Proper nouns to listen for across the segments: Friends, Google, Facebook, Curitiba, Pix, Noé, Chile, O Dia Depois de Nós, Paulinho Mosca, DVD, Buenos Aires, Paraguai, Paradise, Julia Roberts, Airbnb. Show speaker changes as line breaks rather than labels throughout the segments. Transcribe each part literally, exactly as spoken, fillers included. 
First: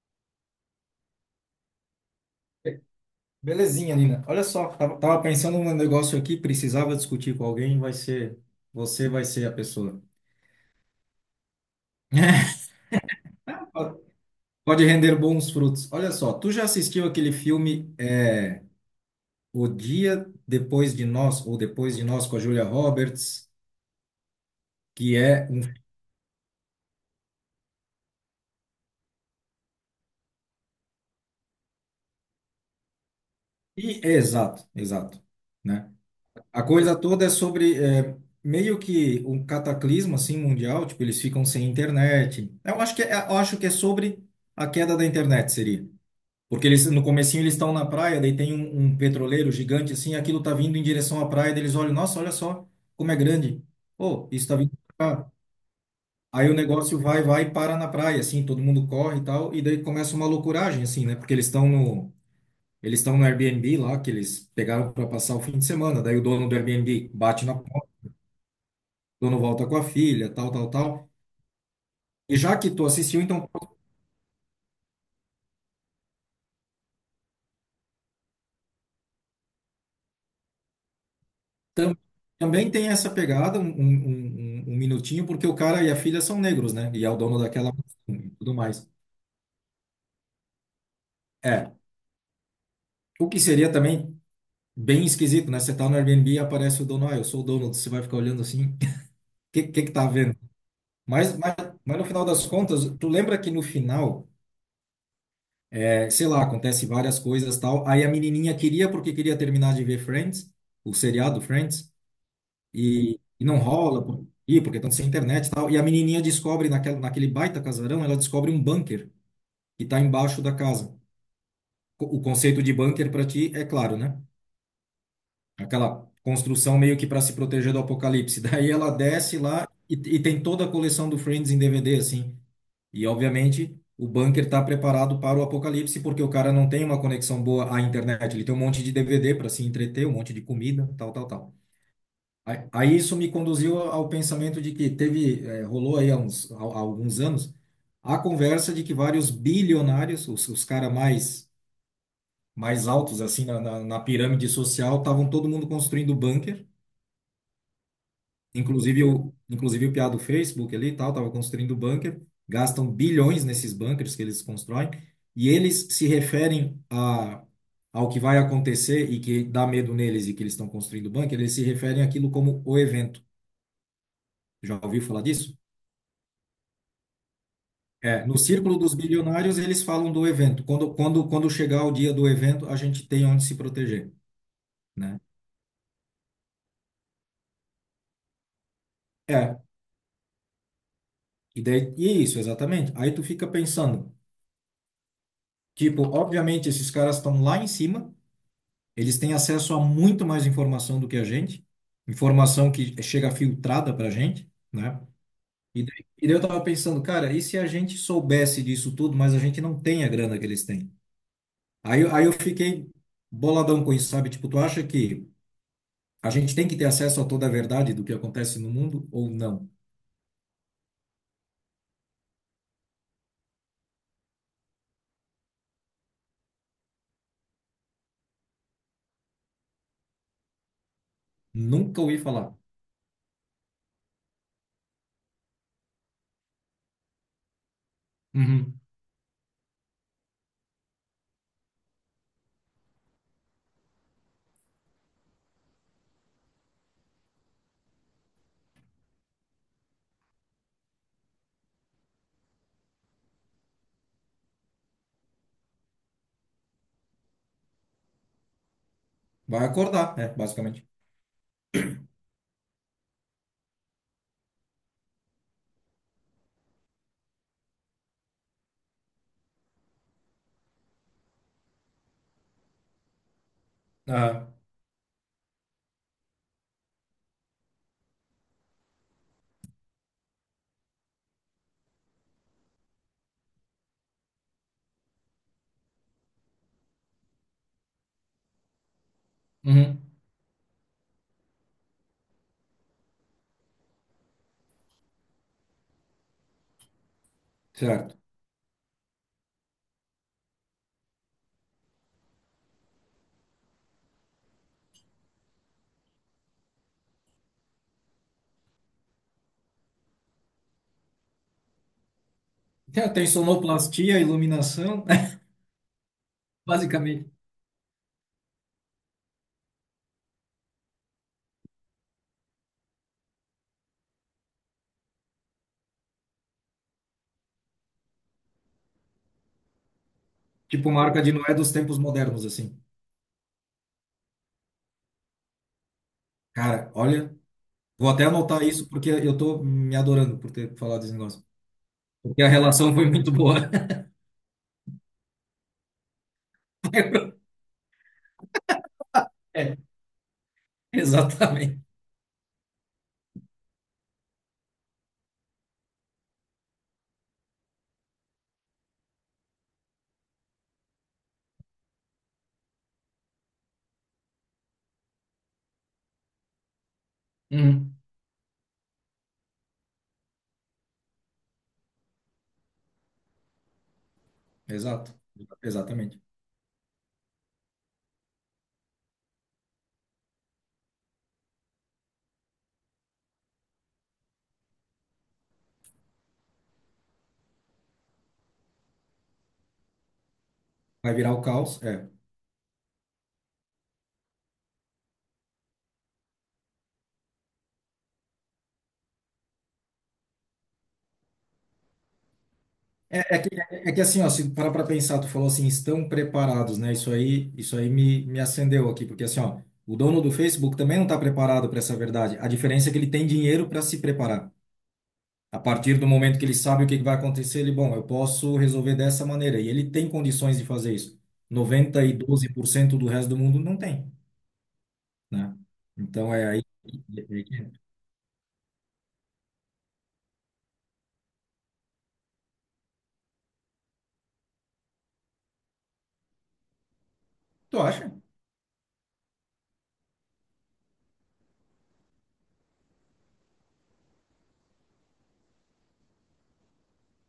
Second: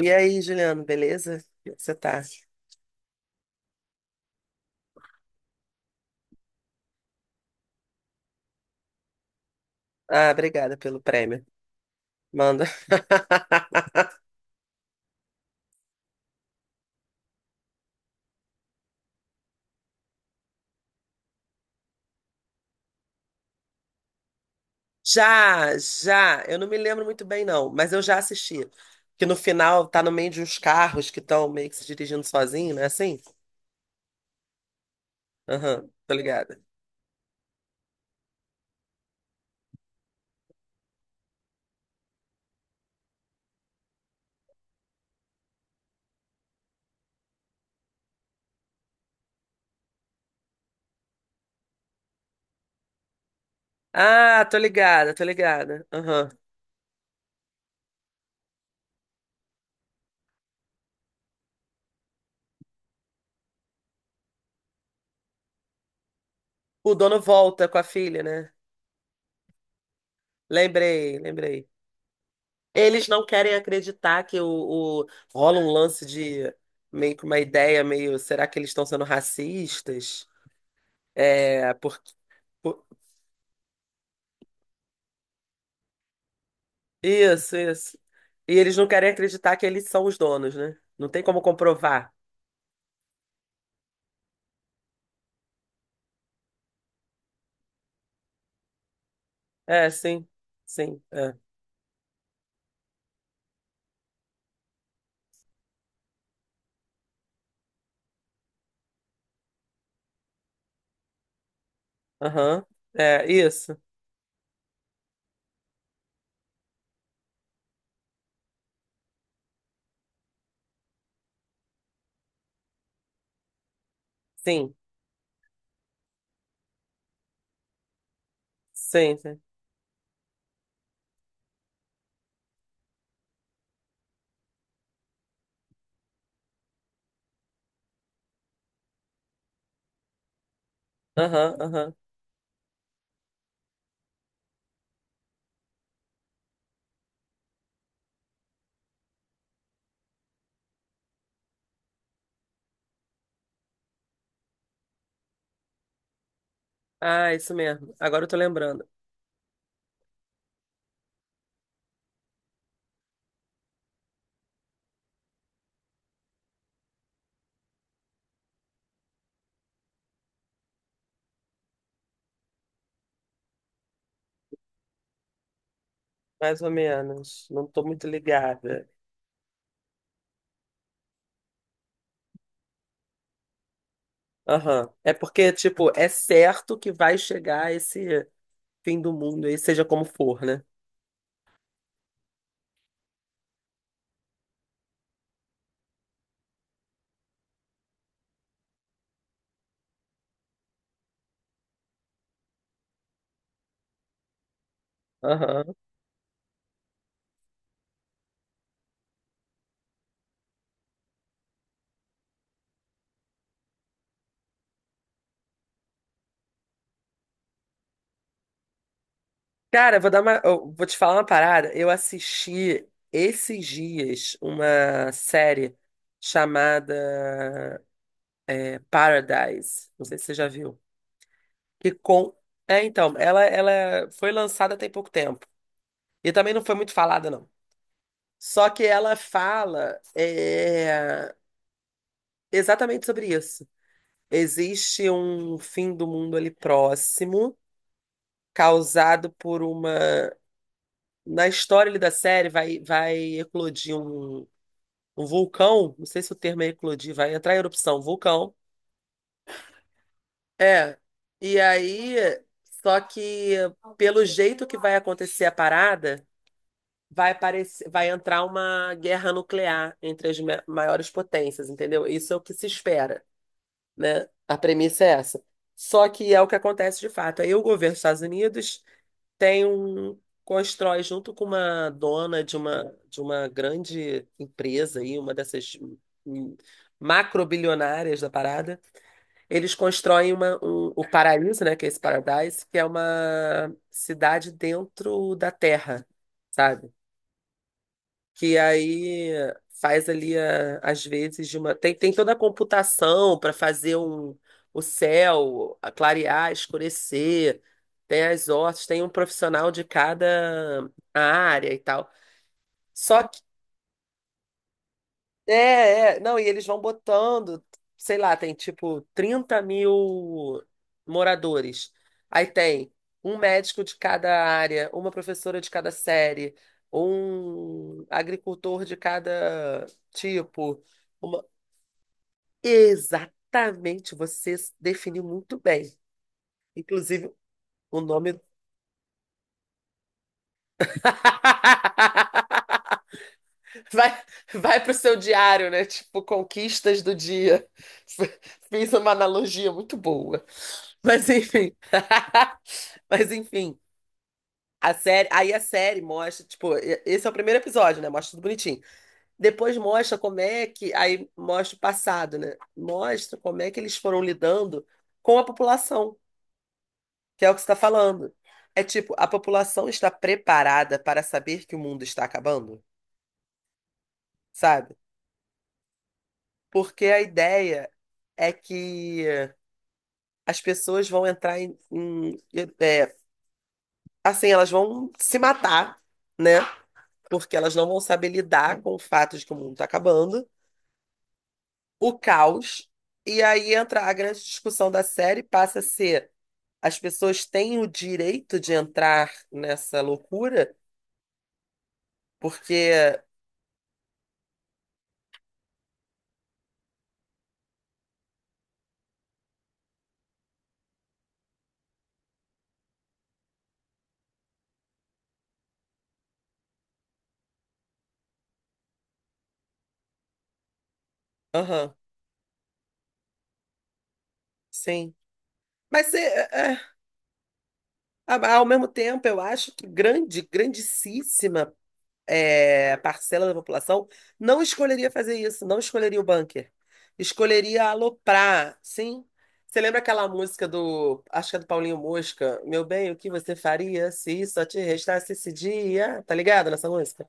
E aí, Juliano, beleza? Como é que Você tá?
Belezinha, Nina. Olha só, tava, tava pensando num negócio aqui, precisava discutir com alguém, vai ser, você vai ser a pessoa.
Ah, obrigada pelo prêmio. Manda.
Pode render bons frutos. Olha só, tu já assistiu aquele filme é, O Dia Depois de Nós, ou Depois de Nós, com a Julia Roberts, que é um...
Já, já. Eu não me lembro muito bem, não, mas eu já assisti. Que no final tá no meio de uns carros que estão meio que se dirigindo sozinho, né? Assim?
e- é, Exato, exato,
Aham,
né?
tô ligada.
A coisa toda é sobre é, meio que um cataclismo, assim, mundial, tipo, eles ficam sem internet. Eu acho que é, eu acho que é sobre a queda da internet, seria. Porque eles, no comecinho eles estão na praia, daí tem um, um petroleiro gigante assim, aquilo tá vindo em direção à praia, daí eles olham, nossa, olha só como é grande. Oh,
Ah,
isso tá
tô
vindo
ligada,
pra
tô
cá.
ligada. Aham.
Aí o negócio vai, vai e para na praia, assim, todo mundo corre e tal, e daí começa uma loucuragem, assim, né? Porque eles estão no, eles estão no Airbnb lá, que eles pegaram para passar o fim de semana, daí o dono do
O
Airbnb
dono
bate na
volta com a
porta,
filha, né?
o dono volta com a filha, tal, tal, tal.
Lembrei, lembrei.
E já que tu
Eles
assistiu,
não
então
querem acreditar que o, o- rola um lance de meio que uma ideia, meio, será que eles estão sendo racistas? É,
Tam-
porque.
Também
por-
tem essa pegada, um, um- um- um um minutinho, porque o cara e a filha são negros, né? E é o dono
Isso,
daquela
isso.
mansão e
E
tudo
eles não
mais.
querem acreditar que eles são os donos, né? Não tem como
É,
comprovar.
o que seria também bem esquisito, né? Você tá no Airbnb e aparece o dono, ah, eu sou o dono, você vai ficar olhando assim, o que, que
É,
que tá
sim.
vendo.
Sim. É.
Mas, mas, mas no final das contas, tu lembra que no final, é, sei lá, acontece várias coisas tal, aí a menininha queria porque queria terminar de ver Friends, o seriado Friends,
Aham.
e,
É,
e não
isso.
rola, por- e porque estão sem internet e tal. E a menininha descobre, naquela, naquele baita casarão, ela descobre um bunker que está embaixo da casa. Co- O conceito de bunker para ti é claro, né?
Sim.
Aquela construção meio que para se proteger do apocalipse. Daí ela
Sim,
desce
sim.
lá e, e tem toda a coleção do Friends em D V D, assim. E, obviamente, o bunker está preparado para o apocalipse porque o cara não tem uma conexão boa à internet. Ele tem um monte de D V D para se entreter, um monte de comida, tal, tal, tal.
Aham, aham.
Aí aí isso me conduziu ao pensamento de que teve, eh, rolou aí há uns, há- há alguns anos, a conversa de que vários bilionários, os, os caras mais, mais altos assim na, na, na pirâmide social, estavam todo mundo construindo bunker,
Ah, isso mesmo. Agora eu tô lembrando.
inclusive o, inclusive o piá do Facebook ali e tal, estava construindo bunker, gastam bilhões nesses bunkers que eles constroem, e eles se referem a, ao que vai acontecer e que dá medo neles e que eles estão construindo bunker, eles se referem àquilo como o evento. Já ouviu falar disso?
Mais ou menos. Não tô muito
É, no círculo
ligada.
dos bilionários, eles falam do evento. Quando, quando, quando chegar o dia do evento, a gente tem onde se proteger,
Aham. É
né?
porque, tipo, é certo que vai chegar esse fim do mundo
É,
aí, seja como for, né?
e, daí, e é isso, exatamente. Aí tu fica pensando, tipo, obviamente esses caras estão lá em cima, eles têm acesso a muito mais informação do que a gente, informação que chega filtrada pra gente, né?
Aham.
E daí, e daí eu tava pensando, cara, e se a gente soubesse disso tudo, mas a gente não tem a grana que eles têm? Aí, eu- aí eu fiquei boladão com isso, sabe? Tipo, tu acha que a gente tem que ter acesso a toda a verdade do que acontece no mundo ou não?
Cara, eu vou dar uma, eu vou te falar uma parada. Eu assisti esses dias uma série chamada é, Paradise. Não sei se você já viu. Que
Nunca ouvi
com...
falar.
É, então, ela, ela foi lançada tem pouco tempo. E também não foi muito falada, não. Só
Uhum.
que ela fala é, exatamente sobre isso. Existe um fim do mundo ali próximo, causado por uma. Na história ali da série, vai, vai eclodir um um vulcão, não sei se o termo é eclodir, vai entrar em erupção, vulcão.
Vai acordar, é, basicamente.
É. E aí, só que pelo jeito que vai acontecer a parada, vai aparecer, vai entrar uma guerra nuclear entre as ma- maiores potências, entendeu? Isso é o que se espera, né?
Ah,
A premissa é essa. Só que é o que acontece de fato. Aí o governo dos Estados Unidos tem um constrói junto com uma dona de uma de uma grande empresa aí, uma dessas hum, macrobilionárias da parada. Eles
uhum.
constroem uma, um- o paraíso, né, que é esse Paradise, que é uma cidade dentro da terra, sabe?
Certo.
Que aí faz ali a- às vezes de uma tem, tem toda a computação para fazer um o céu a clarear, escurecer, tem as hortas, tem um profissional de cada área e tal.
Tem
Só
tem sonoplastia, iluminação,
é, é, não, e eles vão
basicamente.
botando, sei lá, tem tipo trinta mil moradores. Aí tem um médico de cada área, uma professora de cada série, um agricultor de cada tipo.
Tipo marca de
uma-
Noé dos tempos modernos, assim.
Exatamente, você definiu muito bem.
Cara,
Inclusive,
olha,
o
vou até
nome.
anotar isso porque eu tô me adorando por ter falado desse negócio. Porque a relação foi muito boa.
Vai, vai pro seu diário, né? Tipo, conquistas do dia. F- Fiz uma analogia
É.
muito boa. Mas enfim.
Exatamente.
Mas enfim. A série, aí a série mostra, tipo, e- esse é o primeiro episódio, né? Mostra tudo bonitinho. Depois mostra como é que, aí mostra o passado, né? Mostra como é que eles foram lidando com a população, que é o que você está
Uhum.
falando. É tipo, a população está preparada para saber que o mundo está acabando, sabe?
Exato. Exatamente.
Porque a ideia é que as pessoas vão entrar em, em- é, assim, elas vão se matar, né? Porque elas não vão saber lidar com o fato de que o mundo está acabando,
Vai virar o caos? É.
o caos. E aí entra a grande discussão da série, passa a ser as pessoas têm o direito de entrar nessa loucura, porque,
É, é que, é que assim, ó, se parar para pensar, tu falou assim, estão preparados, né? Isso aí, isso aí me, me acendeu aqui, porque assim, ó, o dono do Facebook também não está preparado para essa verdade. A diferença é que ele tem dinheiro para se preparar. A partir do momento que ele sabe o que que vai acontecer, ele, bom, eu posso resolver dessa maneira. E ele tem condições de fazer isso.
aham,
Noventa e dois por cento do resto do mundo não tem,
sim.
né?
Mas
Então é
é,
aí.
é, é,
é aí que-
ao mesmo tempo, eu acho que grande, grandíssima é, parcela da população não escolheria fazer isso, não escolheria o bunker.
Tu
Escolheria
acha?
aloprar, sim. Você lembra aquela música do, acho que é do Paulinho Mosca, Meu bem, o que você faria se só te restasse esse dia? Tá ligado nessa música?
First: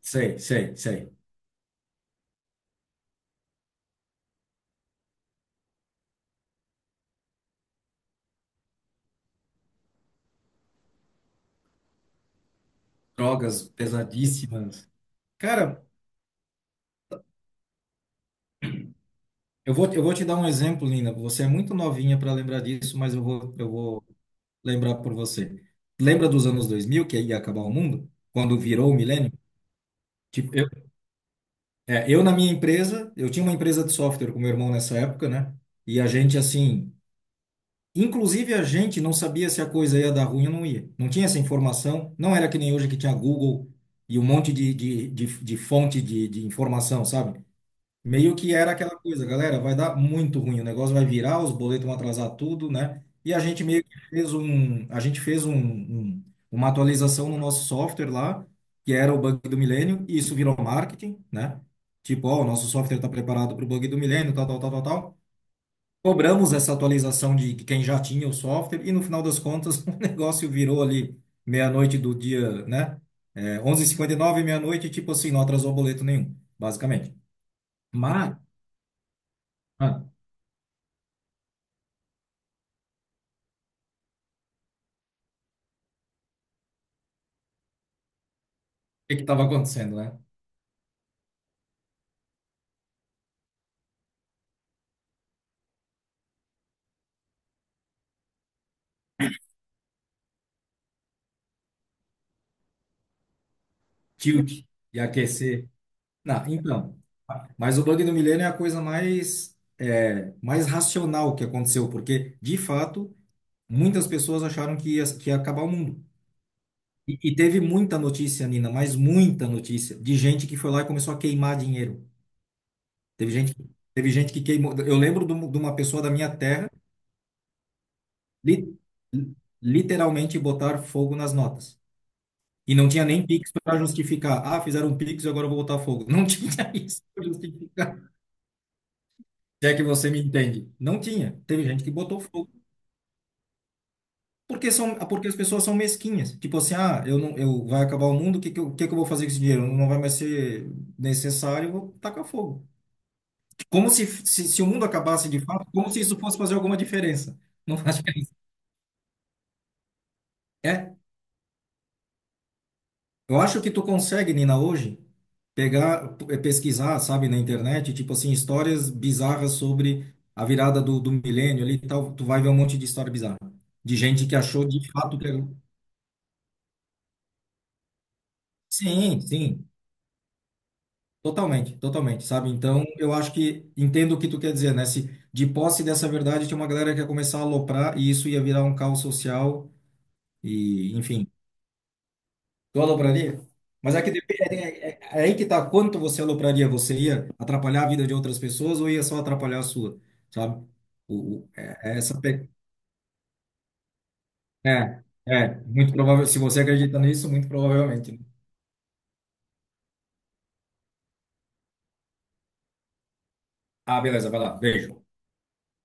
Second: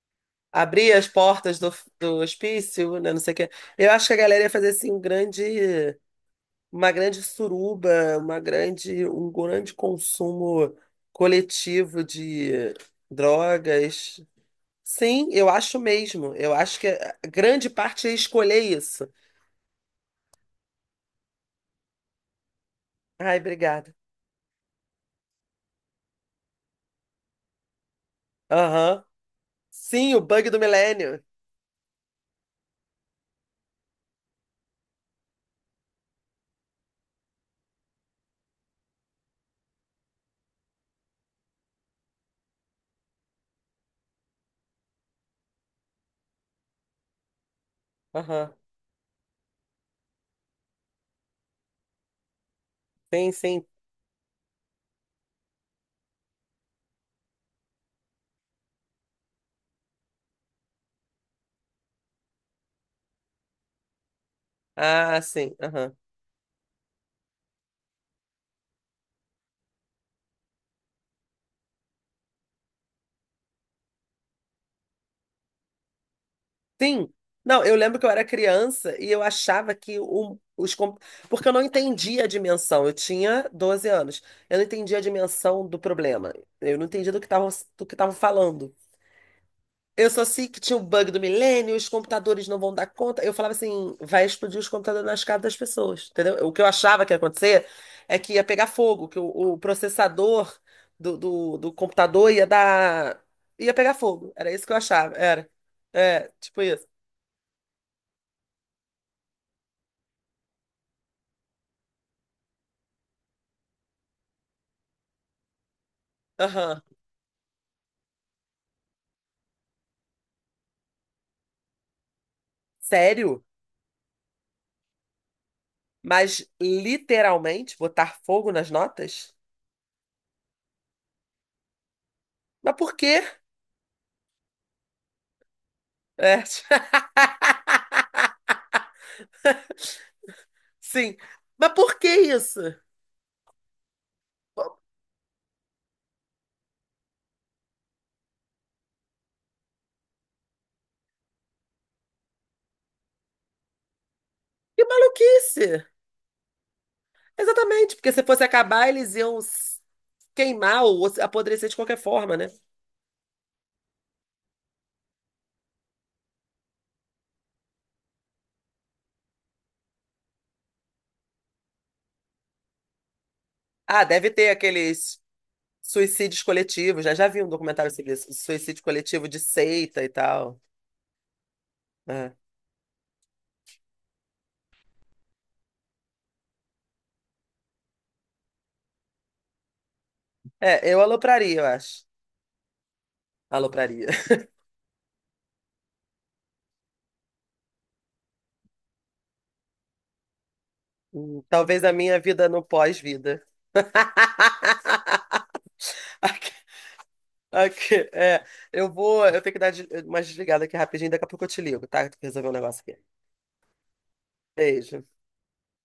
Sei, sei,
Abrir as
sei.
portas do, do hospício, né, não sei o quê. Eu acho que a galera ia fazer assim um grande, uma grande suruba, uma grande, um grande consumo coletivo de
Drogas
drogas.
pesadíssimas.
Sim, eu acho
Cara,
mesmo. Eu acho que a grande parte é escolher isso.
Eu vou, eu vou te dar um exemplo, Lina. Você é muito novinha para lembrar disso, mas eu
Ai,
vou, eu
obrigada.
vou lembrar por você. Lembra dos anos dois mil, que ia acabar o mundo? Quando virou o
Aham.
milênio?
Sim, o bug
Tipo,
do
eu,
milênio.
é, eu na minha empresa, eu tinha uma empresa de software com meu irmão nessa época, né? E a gente, assim, inclusive a gente não sabia se a coisa ia dar ruim ou não ia. Não tinha essa informação. Não era que nem hoje que tinha Google e um monte de, de, de, de fonte de, de informação, sabe? Meio que
Aham.
era aquela coisa, galera, vai dar muito ruim, o negócio vai virar, os boletos vão atrasar tudo, né?
Sim,
E a gente
sim.
meio que fez um, a gente fez um, um- uma atualização no nosso software lá, que era o bug do milênio, e isso virou marketing, né? Tipo, ó, o nosso software está preparado para o bug do milênio, tal, tal, tal, tal, tal.
Ah, sim. Aham.
Cobramos essa atualização de quem já tinha o software, e no final das contas, o negócio virou ali meia-noite do dia, né? É, onze e cinquenta e nove, meia-noite, tipo assim, não atrasou boleto nenhum,
Sim.
basicamente.
Não, eu lembro que eu era
Mas.
criança e eu achava que o, os. Com- Porque eu não entendia a dimensão. Eu tinha doze anos. Eu não entendia a dimensão do problema. Eu não entendia do que estavam do que estavam falando.
Que estava acontecendo,
Eu
né?
só sei que tinha o bug do milênio, os computadores não vão dar conta. Eu falava assim, vai explodir os computadores nas casas das pessoas, entendeu? O que eu achava que ia acontecer é que ia pegar fogo, que o, o processador do, do, do computador ia dar... ia pegar fogo. Era isso
Tilt
que eu
e
achava, era.
aquecer.
É,
Não,
tipo isso.
então. Mas o bug do milênio é a coisa mais, é, mais racional que aconteceu, porque, de fato, muitas pessoas acharam que ia, que ia acabar o mundo.
Aham.
E, e teve muita notícia, Nina, mas muita notícia, de gente que foi lá e começou a queimar dinheiro. Teve
Sério?
gente, que- teve gente que queimou. Eu lembro de um- de uma pessoa da minha
Mas
terra,
literalmente botar fogo nas
li-
notas?
literalmente botar fogo nas notas.
Mas
E não
por
tinha
quê?
nem Pix para justificar. Ah, fizeram um Pix e agora eu vou botar fogo. Não
É,
tinha isso para justificar. Se é que você me entende. Não
sim.
tinha. Teve
Mas
gente que
por que
botou fogo.
isso?
Porque são, porque as pessoas são mesquinhas. Tipo assim, ah, eu não, eu vai acabar o mundo, o que que eu, o que que eu vou fazer com esse dinheiro? Não vai mais ser necessário, eu vou tacar fogo. Como se, se, se o
Que
mundo acabasse de fato,
maluquice!
como se isso fosse fazer alguma diferença. Não
Exatamente,
faz
porque se
diferença.
fosse acabar, eles iam s- queimar
É
ou se- apodrecer de qualquer forma, né?
Eu acho que tu consegue, Nina, hoje, pegar, eh, pesquisar, sabe, na internet, tipo assim, histórias bizarras sobre a virada do, do milênio ali e tal. Tu vai ver um monte de história bizarra. De
Ah,
gente
deve
que
ter
achou de fato
aqueles
que era...
suicídios coletivos, né? Já vi um documentário sobre isso, suicídio
Sim,
coletivo de
sim,
seita e tal.
totalmente, totalmente,
É,
sabe? Então, eu acho que entendo o que tu quer dizer, né? Se de posse dessa verdade tinha uma galera que ia começar a aloprar e isso ia virar um caos social
É,
e,
eu
enfim,
alopraria, eu acho.
Tu alopraria? Mas é
Alopraria.
que depende, é, é- é aí que tá, quanto você alopraria, você ia atrapalhar a vida de outras pessoas ou ia só atrapalhar a sua, sabe? O,
Hum,
o-
talvez
é,
a
é
minha
essa
vida
pe-
no pós-vida.
é, é, muito provável, se
Aqui,
você acredita nisso, muito
aqui,
provavelmente. Né?
é, eu vou, eu tenho que dar de- uma desligada aqui rapidinho, daqui a pouco eu te ligo, tá? Tem que resolver um negócio aqui.
Ah, beleza, vai lá, beijo.
Beijo.